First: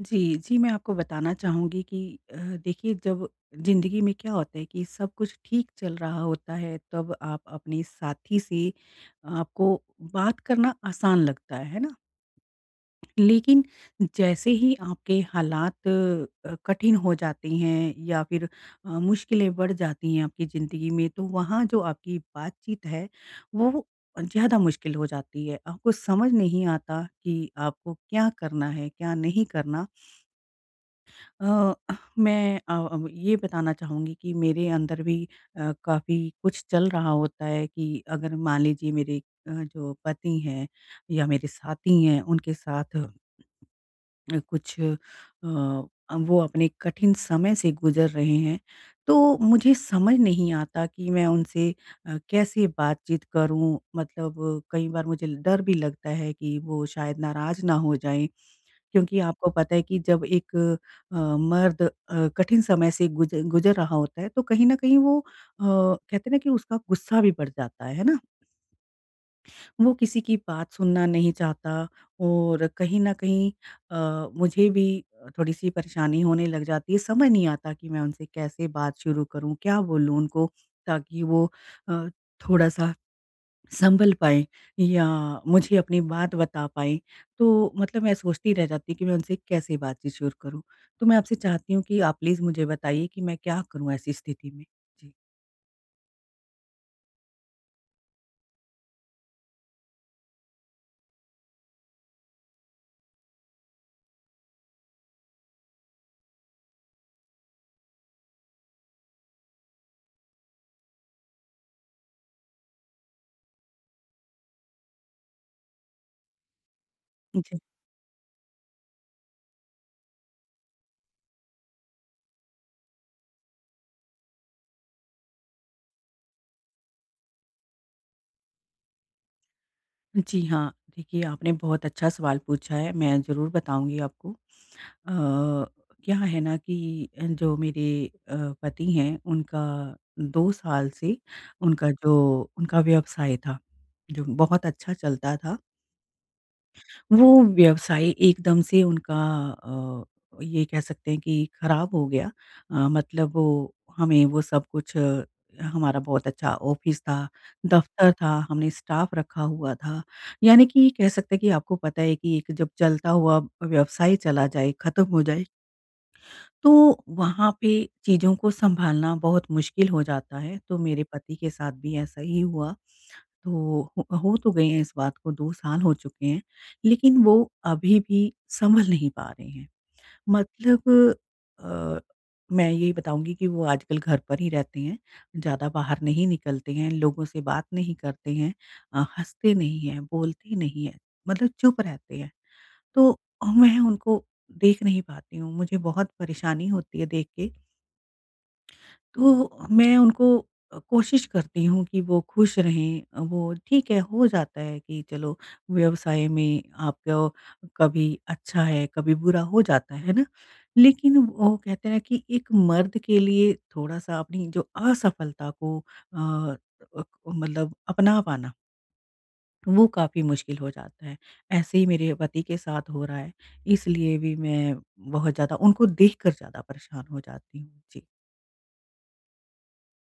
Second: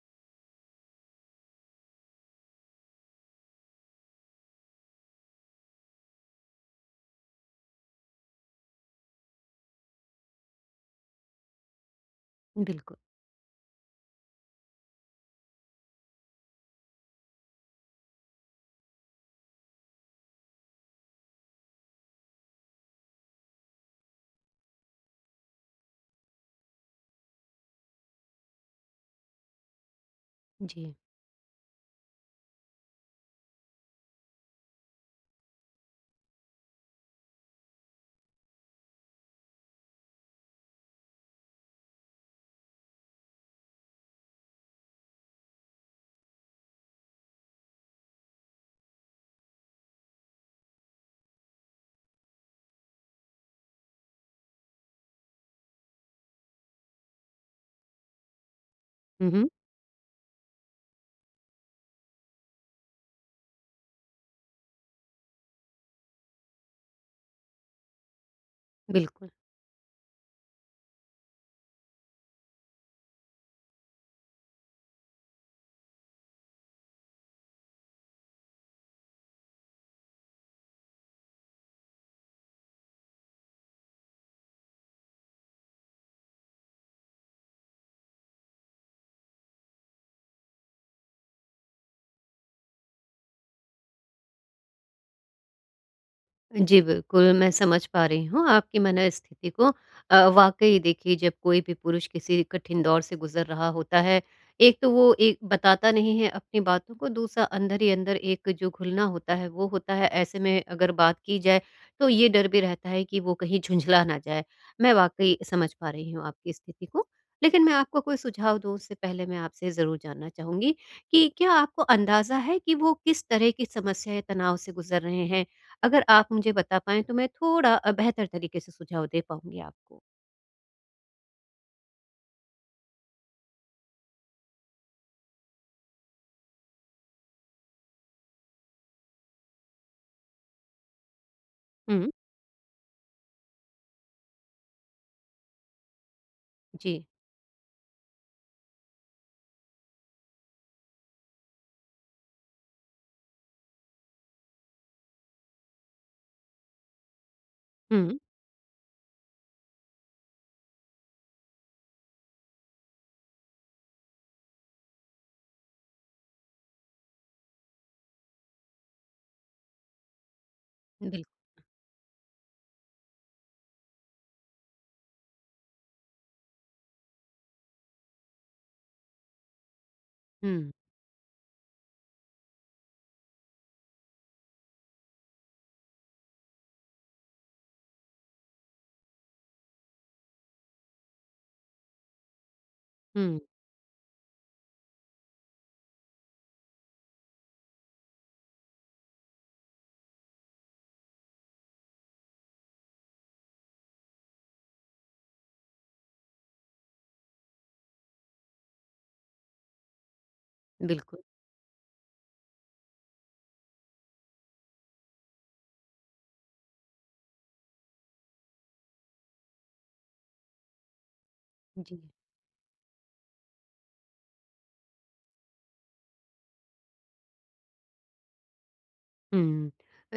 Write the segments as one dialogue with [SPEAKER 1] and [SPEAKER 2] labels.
[SPEAKER 1] जी, जी, मैं आपको बताना चाहूँगी कि अ, देखिए जब ज़िंदगी में क्या होता है कि सब कुछ ठीक चल रहा होता है तब आप अपने साथी से आपको बात करना आसान लगता है ना?
[SPEAKER 2] बिल्कुल,
[SPEAKER 1] लेकिन जैसे ही आपके हालात कठिन हो जाते हैं या फिर मुश्किलें बढ़ जाती हैं आपकी ज़िंदगी में तो वहाँ जो आपकी बातचीत है वो ज़्यादा मुश्किल हो जाती है। आपको समझ नहीं आता कि आपको क्या करना है, क्या नहीं करना।
[SPEAKER 2] जी।
[SPEAKER 1] अ, मैं अब ये बताना चाहूँगी कि मेरे अंदर भी काफ़ी कुछ चल रहा होता है कि अगर मान लीजिए मेरे जो पति हैं या मेरे साथी हैं उनके साथ कुछ वो अपने कठिन समय से गुजर रहे हैं तो मुझे समझ नहीं आता कि मैं उनसे कैसे बातचीत करूं मतलब कई बार मुझे डर भी लगता है कि वो शायद नाराज़ ना हो जाएं क्योंकि
[SPEAKER 2] हुँ, हुँ,
[SPEAKER 1] आपको पता है कि जब एक मर्द कठिन समय से गुज़र रहा होता है, तो कहीं न कहीं वो कहते हैं ना कि उसका गुस्सा भी बढ़ जाता है ना?
[SPEAKER 2] बिल्कुल।
[SPEAKER 1] वो किसी की बात सुनना नहीं चाहता और कहीं न कहीं मुझे भी थोड़ी-सी परेशानी होने लग जाती है। समझ नहीं आता कि मैं उनसे कैसे बात शुरू करूँ, क्या बोलूँ उनको ताकि वो अ, थोड़ा-सा संभल पाएँ या मुझे अपनी बात बता पाएँ, तो मतलब मैं सोचती रह जाती कि मैं उनसे कैसे बातचीत शुरू करूँ? तो मैं आपसे चाहती हूँ कि आप प्लीज़ मुझे बताइए कि मैं क्या करूँ ऐसी स्थिति में? जी।
[SPEAKER 2] जी, बिल्कुल, मैं समझ पा रही हूँ आपकी मनःस्थिति को। वाक़ई देखिए, जब कोई भी पुरुष किसी कठिन दौर से गुज़र रहा होता है, एक तो वो एक बताता नहीं है अपनी बातों को, दूसरा अंदर ही अंदर एक जो घुलना होता है वो होता है। ऐसे में अगर बात की जाए तो ये डर भी रहता है कि वो कहीं झुंझला ना जाए। मैं वाक़ई समझ पा रही हूँ आपकी स्थिति को।
[SPEAKER 1] जी।
[SPEAKER 2] लेकिन मैं आपको कोई सुझाव दूँ उससे पहले मैं आपसे ज़रूर जानना चाहूँगी कि क्या आपको अंदाज़ा है कि वो किस तरह की समस्या या तनाव से गुज़र रहे हैं? अगर आप मुझे बता पाएँ तो मैं थोड़ा बेहतर तरीके से सुझाव दे पाऊँगी आपको।
[SPEAKER 1] जी हाँ, देखिए आपने बहुत अच्छा सवाल पूछा है, मैं ज़रूर बताऊँगी आपको। अ, क्या है ना कि जो मेरे अ, पति हैं उनका 2 साल से उनका
[SPEAKER 2] हुँ,
[SPEAKER 1] जो उनका व्यवसाय था, जो बहुत अच्छा चलता था।
[SPEAKER 2] जी।
[SPEAKER 1] वो व्यवसाय एकदम से उनका ये कह सकते हैं कि खराब हो गया। मतलब वो हमें वो सब कुछ हमारा बहुत अच्छा ऑफिस था, दफ्तर
[SPEAKER 2] हुँ,
[SPEAKER 1] था, हमने स्टाफ रखा हुआ था। यानी कि ये कह सकते हैं कि आपको पता है कि एक जब चलता हुआ व्यवसाय चला जाए, खत्म हो जाए, तो वहाँ पे चीज़ों को सँभालना बहुत मुश्किल हो जाता है। तो मेरे
[SPEAKER 2] बिल्कुल।
[SPEAKER 1] पति के साथ भी ऐसा ही हुआ। तो हो तो गए हैं, इस बात को 2 साल हो चुके हैं, लेकिन वो अभी भी सँभल नहीं पा रहे हैं।
[SPEAKER 2] हुँ,
[SPEAKER 1] मतलब अ, मैं यही बताऊँगी कि वो आजकल घर पर ही रहते हैं, ज़्यादा बाहर नहीं निकलते हैं, लोगों से बात नहीं करते हैं, हँसते नहीं हैं, बोलते नहीं हैं, मतलब चुप रहते हैं। तो
[SPEAKER 2] हुँ,
[SPEAKER 1] मैं उनको देख नहीं पाती हूँ, मुझे बहुत परेशानी होती है देख के। तो मैं उनको कोशिश करती हूँ कि वो खुश रहें। वो ठीक है, हो जाता है कि चलो व्यवसाय में आपको कभी अच्छा है कभी बुरा हो जाता है ना, लेकिन
[SPEAKER 2] बिल्कुल।
[SPEAKER 1] वो कहते हैं कि एक मर्द के लिए थोड़ा सा अपनी जो असफलता को अ, मतलब अपना पाना वो काफ़ी मुश्किल हो जाता है। ऐसे ही
[SPEAKER 2] जी।
[SPEAKER 1] मेरे पति के साथ हो रहा है, इसलिए भी मैं बहुत ज़्यादा उनको देख कर ज़्यादा परेशान हो जाती हूँ।
[SPEAKER 2] हुँ।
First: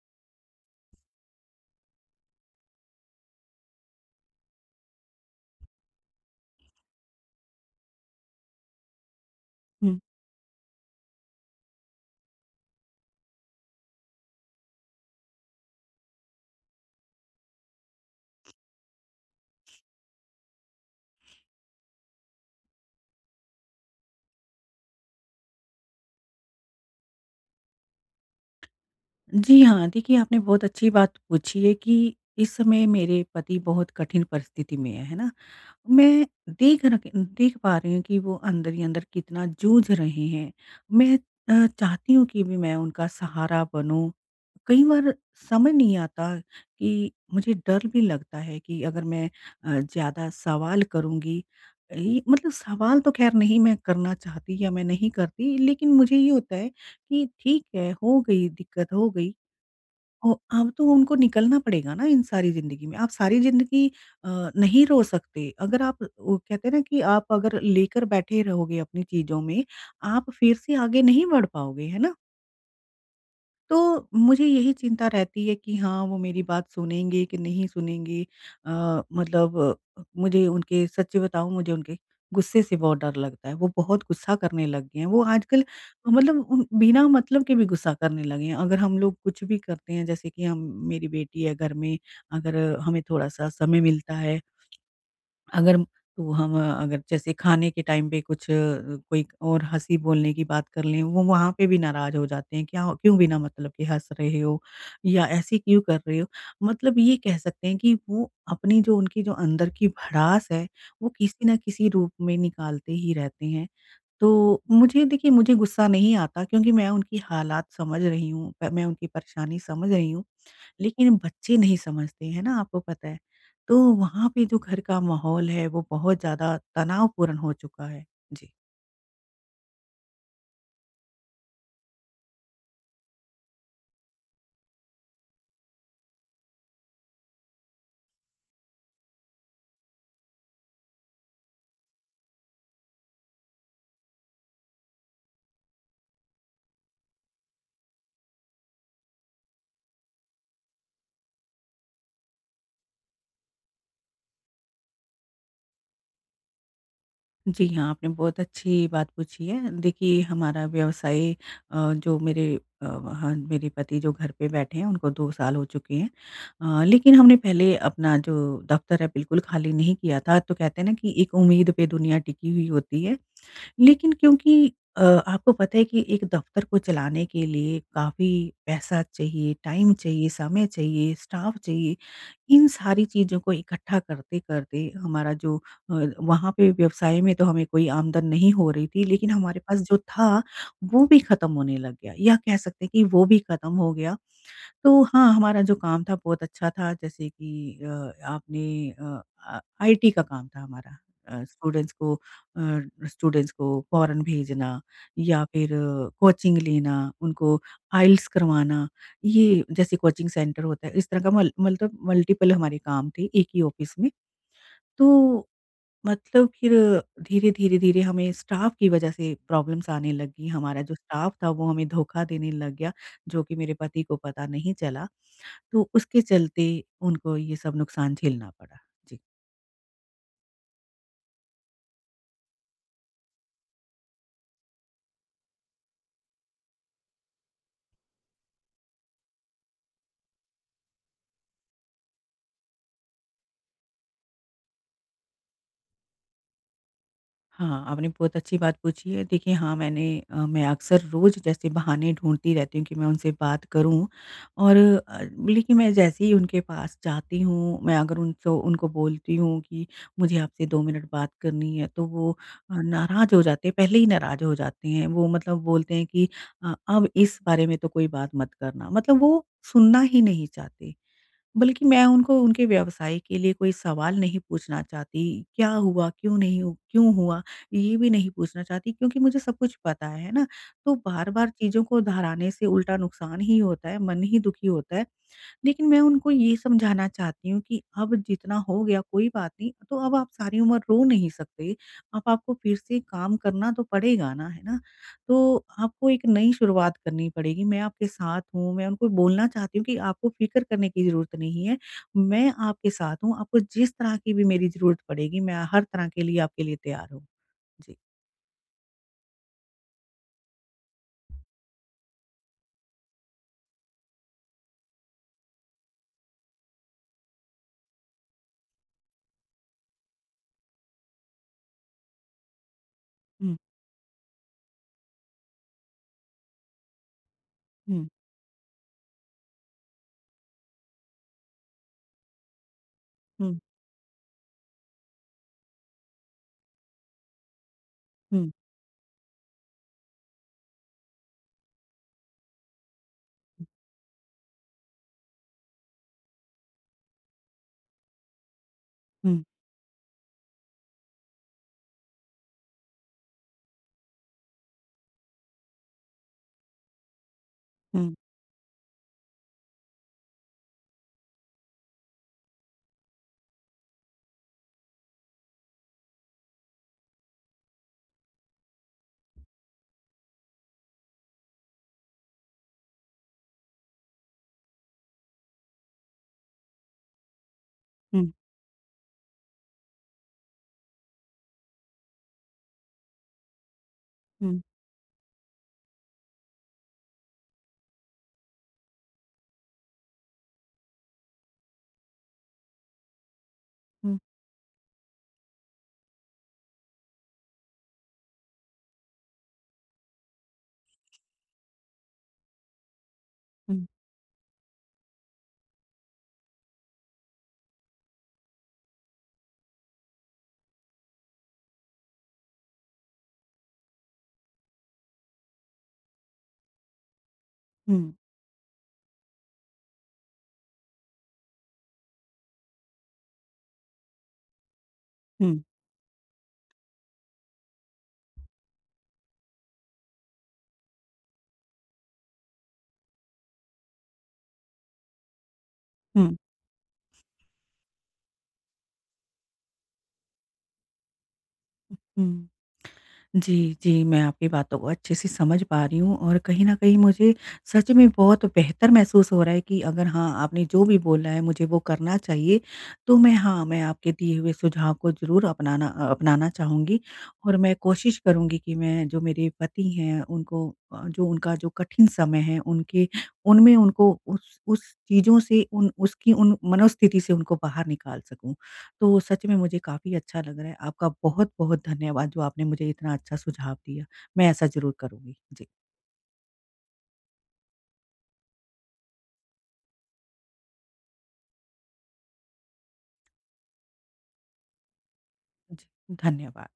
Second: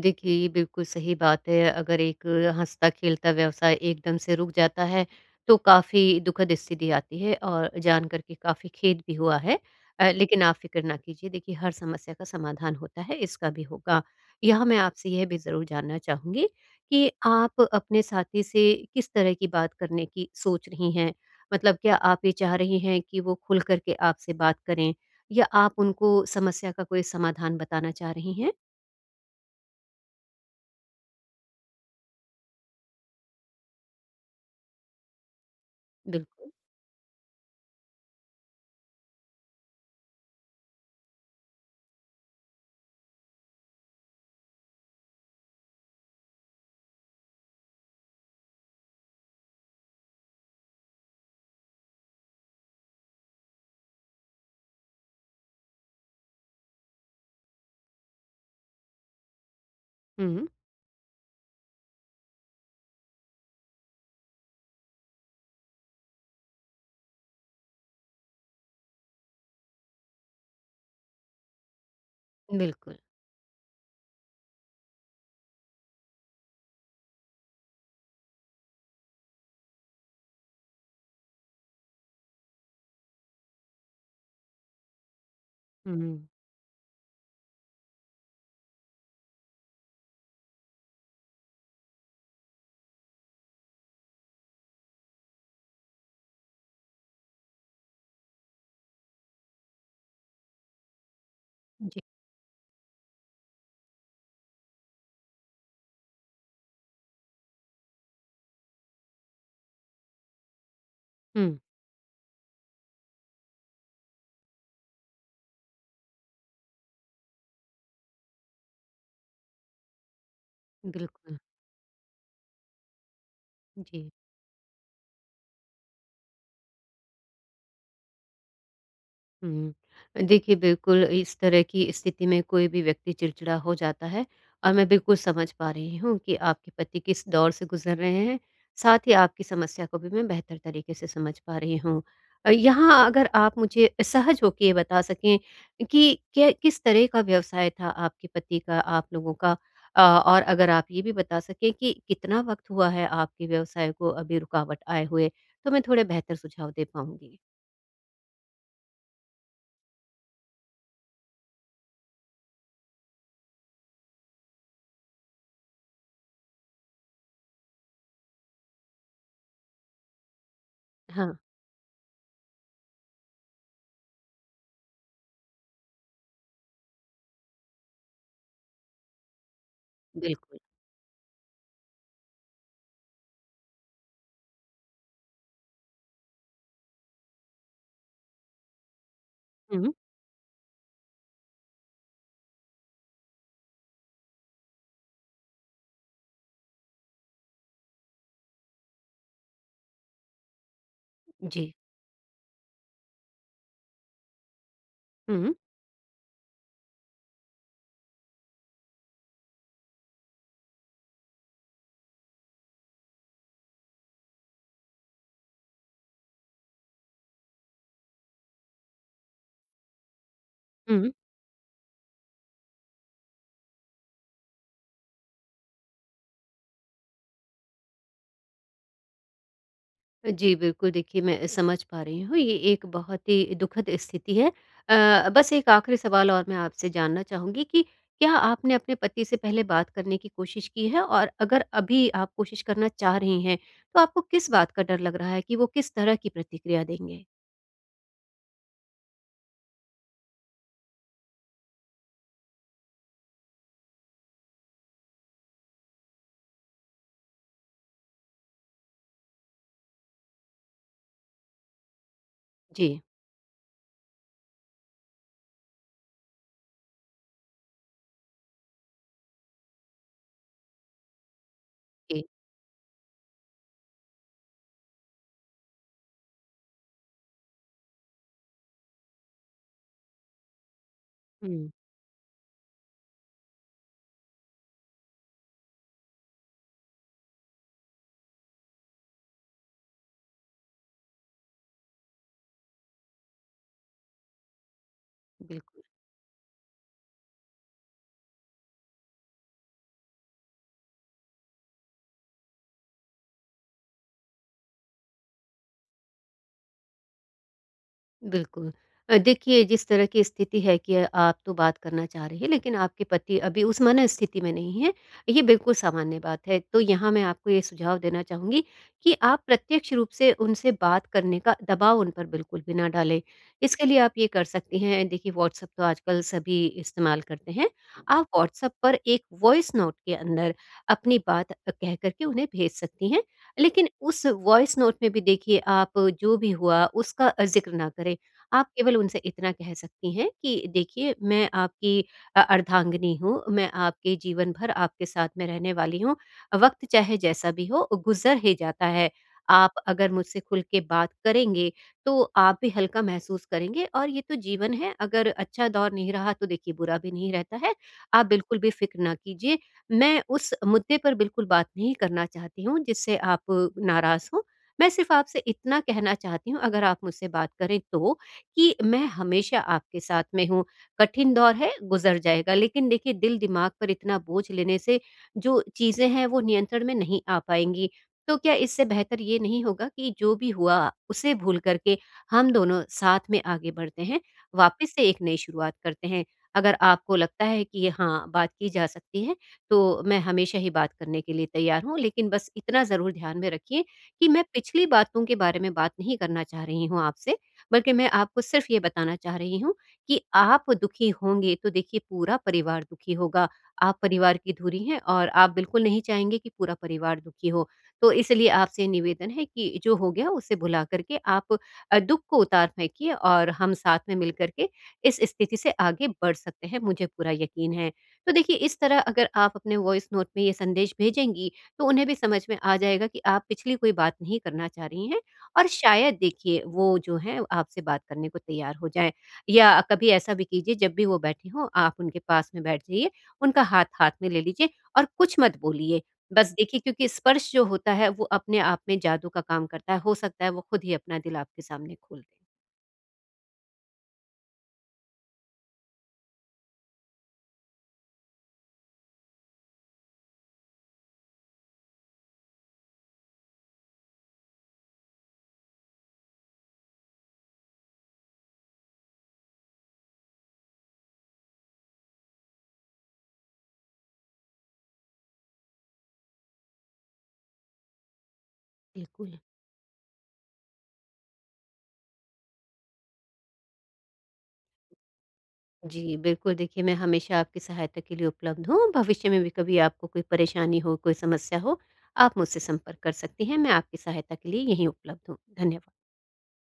[SPEAKER 2] देखिए, ये बिल्कुल सही बात है। अगर एक हँसता-खेलता व्यवसाय एकदम से रुक जाता है, तो काफ़ी दुखद स्थिति आती है और जानकर के काफ़ी खेद भी हुआ है।
[SPEAKER 1] जी।
[SPEAKER 2] लेकिन आप फ़िक्र ना कीजिए, देखिए हर समस्या का समाधान होता है, इसका भी होगा। यहाँ मैं आपसे यह भी ज़रूर जानना चाहूँगी कि आप अपने साथी से किस तरह की बात करने की सोच रही हैं? मतलब क्या आप ये चाह रही हैं कि वो खुल कर के आपसे बात करें, या आप उनको समस्या का कोई समाधान बताना चाह रही हैं?
[SPEAKER 1] जी हाँ, देखिए आपने बहुत अच्छी बात पूछी है कि इस समय मेरे पति बहुत कठिन परिस्थिति में है ना? मैं
[SPEAKER 2] बिल्कुल।
[SPEAKER 1] देख पा रही हूँ कि वो अंदर ही अंदर कितना जूझ रहे हैं। मैं चाहती हूँ कि भी मैं उनका सहारा बनूँ। कई बार समझ नहीं आता कि मुझे डर भी लगता है कि अगर मैं ज़्यादा सवाल करूँगी। ये मतलब सवाल तो ख़ैर नहीं मैं करना चाहती या मैं नहीं करती, लेकिन मुझे ये होता है कि ठीक है, हो गई दिक्कत हो गई, ओ,
[SPEAKER 2] हुँ,
[SPEAKER 1] अब तो उनको निकलना पड़ेगा ना इन सारी ज़िंदगी में। आप सारी ज़िंदगी अ, नहीं रो सकते। अगर आप वो कहते हैं ना कि आप अगर लेकर बैठे रहोगे अपनी चीज़ों में, आप फिर से आगे नहीं बढ़ पाओगे, है ना?
[SPEAKER 2] बिल्कुल।
[SPEAKER 1] तो मुझे यही चिंता रहती है कि हाँ, वो मेरी बात सुनेंगे कि नहीं सुनेंगे। अ, मतलब मुझे उनके सच बताऊँ, मुझे उनके गुस्से से बहुत डर लगता है। वो बहुत गुस्सा करने लग गए हैं। वो आजकल
[SPEAKER 2] हुँ,
[SPEAKER 1] मतलब उन बिना मतलब के भी गुस्सा करने लगे हैं। अगर हम लोग कुछ भी करते हैं, जैसे कि हम, मेरी बेटी है घर में, अगर हमें थोड़ा-सा समय मिलता है, अगर तो हम अगर जैसे खाने के टाइम पे कुछ कोई और हँसी बोलने की बात कर लें, वो वहाँ पे भी
[SPEAKER 2] जी।
[SPEAKER 1] नाराज़ हो जाते हैं, क्या क्यों बिना मतलब के हँस रहे हो या ऐसे क्यों कर रहे हो? मतलब ये कह सकते हैं कि वो अपनी जो उनकी जो अंदर की भड़ास है, वो किसी न
[SPEAKER 2] हुँ,
[SPEAKER 1] किसी रूप में निकालते ही रहते हैं। तो मुझे, देखिए मुझे गुस्सा नहीं आता क्योंकि मैं उनकी हालात समझ रही हूँ, प मैं उनकी परेशानी समझ रही हूँ। लेकिन
[SPEAKER 2] बिल्कुल।
[SPEAKER 1] बच्चे नहीं समझते, है ना? आपको पता है। तो
[SPEAKER 2] जी।
[SPEAKER 1] वहाँ पे जो घर का माहौल है वो बहुत ज़्यादा तनावपूर्ण हो चुका है। जी।
[SPEAKER 2] हुँ। देखिए, बिल्कुल इस तरह की स्थिति में कोई भी व्यक्ति चिड़चिड़ा हो जाता है, और मैं बिल्कुल समझ पा रही हूँ कि आपके पति किस दौर से गुज़र रहे हैं। साथ ही आपकी समस्या को भी मैं बेहतर तरीके से समझ पा रही हूँ। यहाँ अगर आप मुझे सहज होके ये बता सकें कि क्या, किस तरह का व्यवसाय था आपके पति का, आप लोगों का? और अगर आप ये भी बता सकें कि कितना वक़्त हुआ है आपके व्यवसाय को अभी रुकावट आए हुए? तो मैं थोड़े बेहतर सुझाव दे पाऊँगी।
[SPEAKER 1] जी हाँ, आपने बहुत अच्छी बात पूछी है। देखिए हमारा व्यवसाय, अ, जो मेरे हाँ, मेरे पति जो घर पे बैठे हैं उनको 2 साल हो चुके हैं। लेकिन हमने पहले अपना जो दफ्तर है बिल्कुल खाली नहीं किया था। तो कहते हैं ना कि
[SPEAKER 2] हाँ,
[SPEAKER 1] एक उम्मीद पे दुनिया टिकी हुई होती है। लेकिन क्योंकि अ, आपको पता है कि एक दफ्तर को चलाने के लिए काफ़ी पैसा चाहिए, टाइम चाहिए,
[SPEAKER 2] बिल्कुल।
[SPEAKER 1] समय चाहिए, स्टाफ चाहिए। इन सारी चीज़ों को इकट्ठा करते-करते हमारा जो वहाँ पे व्यवसाय में तो हमें कोई आमदन नहीं हो रही थी, लेकिन हमारे पास
[SPEAKER 2] हुँ।
[SPEAKER 1] जो था, वो भी ख़त्म होने लग गया, या कह सकते हैं कि वो भी ख़त्म हो गया। तो हाँ, हमारा जो काम था बहुत अच्छा था, जैसे कि आपने अ, आईटी का काम था हमारा। अ,
[SPEAKER 2] जी।
[SPEAKER 1] स्टूडेंट्स को अ, स्टूडेंट्स को फ़ॉरेन भेजना या
[SPEAKER 2] हुँ,
[SPEAKER 1] फिर कोचिंग लेना, उनको आइल्स करवाना, ये जैसे कोचिंग सेंटर होता है, इस तरह का मल मतलब मल्टीपल हमारे काम थे एक ही ऑफ़िस में। तो मतलब फिर धीरे, धीरे, धीरे हमें स्टाफ़ की वज़ह से प्रॉब्लम्स आने लगी। हमारा जो
[SPEAKER 2] हुँ।
[SPEAKER 1] स्टाफ़ था वो हमें धोखा देने लग गया, जो कि मेरे पति को पता नहीं चला। तो उसके चलते उनको ये सब नुकसान झेलना पड़ा। जी।
[SPEAKER 2] जी, बिल्कुल, देखिए मैं समझ पा रही हूँ, ये एक बहुत ही दुखद स्थिति है। बस एक आखिरी सवाल, और मैं आपसे जानना चाहूँगी कि क्या आपने अपने पति से पहले बात करने की कोशिश की है? और अगर अभी आप कोशिश करना चाह रही हैं, तो आपको किस बात का डर लग रहा है कि वो किस तरह की प्रतिक्रिया देंगे?
[SPEAKER 1] हाँ, आपने बहुत अच्छी बात पूछी है। देखिए हाँ, मैंने मैं अक्सर रोज़ जैसे बहाने ढूँढती रहती हूँ कि मैं उनसे बात करूँ और अ, लेकिन मैं जैसे ही उनके पास जाती हूँ, मैं अगर उनसो उनको बोलती हूँ कि मुझे आपसे 2 मिनट बात करनी है, तो वो
[SPEAKER 2] जी,
[SPEAKER 1] नाराज़ हो जाते हैं, पहले ही नाराज़ हो जाते हैं। वो मतलब बोलते हैं कि अब इस बारे में तो कोई बात मत करना। मतलब वो सुनना ही नहीं चाहते। बल्कि मैं
[SPEAKER 2] जी।
[SPEAKER 1] उनको उनके व्यवसाय के लिए कोई सवाल नहीं पूछना चाहती, क्या हुआ? क्यों हुआ? ये भी नहीं पूछना चाहती क्योंकि मुझे सब कुछ पता है ना? तो बार-बार
[SPEAKER 2] हुँ,
[SPEAKER 1] चीज़ों को दोहराने से उल्टा नुकसान ही होता है, मन ही दुखी होता है। लेकिन मैं उनको ये समझाना चाहती हूँ कि अब जितना हो गया कोई बात नहीं, तो अब आप सारी उम्र रो नहीं सकते। अब आपको फिर से काम करना तो पड़ेगा ना, है ना? तो
[SPEAKER 2] बिल्कुल।
[SPEAKER 1] आपको एक नई शुरुआत करनी पड़ेगी, मैं आपके साथ हूँ। मैं उनको बोलना चाहती हूँ कि आपको फ़िक्र करने की ज़रूरत नहीं है, मैं आपके साथ हूँ, आपको जिस तरह की भी मेरी ज़रूरत पड़ेगी, मैं हर तरह के लिए आपके लिए तैयार हूँ। जी।
[SPEAKER 2] बिल्कुल। देखिए, जिस तरह की स्थिति है कि आप तो बात करना चाह रहे हैं लेकिन आपके पति अभी उस मनःस्थिति में नहीं हैं, ये बिल्कुल सामान्य बात है। तो यहाँ मैं आपको ये सुझाव देना चाहूँगी कि आप प्रत्यक्ष रूप से उनसे बात करने का दबाव उन पर बिल्कुल भी ना डालें।
[SPEAKER 1] हुँ,
[SPEAKER 2] इसके लिए आप ये कर सकती हैं, देखिए व्हाट्सएप तो आजकल सभी इस्तेमाल करते हैं।
[SPEAKER 1] हुँ,
[SPEAKER 2] आप व्हाट्सएप पर एक वॉइस नोट के अंदर अपनी बात कह कर के उन्हें भेज सकती हैं।
[SPEAKER 1] हुँ,
[SPEAKER 2] लेकिन उस वॉइस नोट में भी देखिए, आप जो भी हुआ उसका ज़िक्र ना करें।
[SPEAKER 1] हुँ,
[SPEAKER 2] आप केवल उनसे इतना कह सकती हैं कि देखिए, मैं आपकी अर्धांगिनी हूँ, मैं आपके जीवन भर आपके साथ में रहने वाली हूँ। वक़्त चाहे जैसा भी हो गुज़र ही जाता है।
[SPEAKER 1] हुँ,
[SPEAKER 2] आप अगर मुझसे खुल के बात करेंगे तो आप भी हल्का महसूस करेंगे, और ये तो जीवन है, अगर अच्छा दौर नहीं रहा तो देखिए, बुरा भी नहीं रहता है।
[SPEAKER 1] हुँ,
[SPEAKER 2] आप बिल्कुल भी फ़िक्र ना कीजिए। मैं उस मुद्दे पर बिल्कुल बात नहीं करना चाहती हूँ जिससे आप नाराज़ हों। मैं सिर्फ़ आपसे इतना कहना चाहती हूँ, अगर आप मुझसे बात करें तो, कि मैं हमेशा आपके साथ में हूँ। कठिन दौर है, गुज़र जाएगा। लेकिन देखिए, दिल-दिमाग पर इतना बोझ लेने से जो चीज़ें हैं वो नियंत्रण में नहीं आ पाएँगी।
[SPEAKER 1] हुँ,
[SPEAKER 2] तो क्या इससे बेहतर ये नहीं होगा कि जो भी हुआ उसे भूल कर के हम दोनों साथ में आगे बढ़ते हैं,
[SPEAKER 1] हुँ,
[SPEAKER 2] वापस से एक नई शुरुआत करते हैं? अगर आपको लगता है कि ये, हाँ, बात की जा सकती है, तो मैं हमेशा ही बात करने के लिए तैयार हूँ। लेकिन बस इतना ज़रूर ध्यान में रखिए
[SPEAKER 1] हुँ,
[SPEAKER 2] कि मैं पिछली बातों के बारे में बात नहीं करना चाह रही हूँ आपसे, बल्कि मैं आपको सिर्फ़ ये बताना चाह रही हूँ कि आप दुखी होंगे तो देखिए, पूरा परिवार दुखी होगा।
[SPEAKER 1] हुँ,
[SPEAKER 2] आप परिवार की धुरी हैं, और आप बिल्कुल नहीं चाहेंगे कि पूरा परिवार दुखी हो। तो इसलिए आपसे निवेदन है कि जो हो गया उसे भुला करके आप दुःख को उतार फेंकिए, और हम साथ में मिल कर के इस स्थिति से आगे बढ़ सकते हैं, मुझे पूरा यकीन है। तो देखिए, इस तरह अगर आप अपने वॉइस नोट में ये संदेश भेजेंगी तो उन्हें भी समझ में आ जाएगा कि आप पिछली कोई बात नहीं करना चाह रही हैं,
[SPEAKER 1] हुँ,
[SPEAKER 2] और शायद देखिए वो जो है, आपसे बात करने को तैयार हो जाए। या कभी ऐसा भी कीजिए, जब भी वो बैठे हों आप उनके पास में बैठ जाइए, उनका हाथ हाथ में ले लीजिए, और कुछ मत बोलिए।
[SPEAKER 1] हुँ,
[SPEAKER 2] बस देखिए, क्योंकि स्पर्श जो होता है वो अपने आप में जादू का काम करता है, हो सकता है वो खुद ही अपना दिल आपके सामने खोल दे।
[SPEAKER 1] हुँ। जी, जी, मैं आपकी बातों को अच्छे से समझ पा रही हूँ और कहीं न कहीं मुझे सच में बहुत बेहतर महसूस हो रहा है कि अगर हाँ, आपने जो भी बोला है मुझे वो करना चाहिए, तो मैं हाँ, मैं आपके दिए हुए सुझाव को ज़रूर अपनाना चाहूँगी और मैं कोशिश करूँगी कि मैं जो मेरे पति हैं उनको जो उनका जो कठिन समय है उनके उनमें उनको उस चीज़ों से उन उसकी उन मनोस्थिति से उनको बाहर निकाल सकूँ। तो
[SPEAKER 2] बिल्कुल।
[SPEAKER 1] सच में मुझे काफ़ी अच्छा लग रहा है। आपका बहुत-बहुत धन्यवाद जो आपने मुझे इतना अच्छा सुझाव दिया। मैं ऐसा ज़रूर करूँगी। जी,
[SPEAKER 2] जी, बिल्कुल, देखिए मैं हमेशा आपकी सहायता के लिए उपलब्ध हूँ। भविष्य में भी कभी आपको कोई परेशानी हो, कोई समस्या हो, आप मुझसे संपर्क कर सकती हैं। मैं आपकी सहायता के लिए यहीं उपलब्ध हूँ।
[SPEAKER 1] जी,
[SPEAKER 2] धन्यवाद।
[SPEAKER 1] धन्यवाद।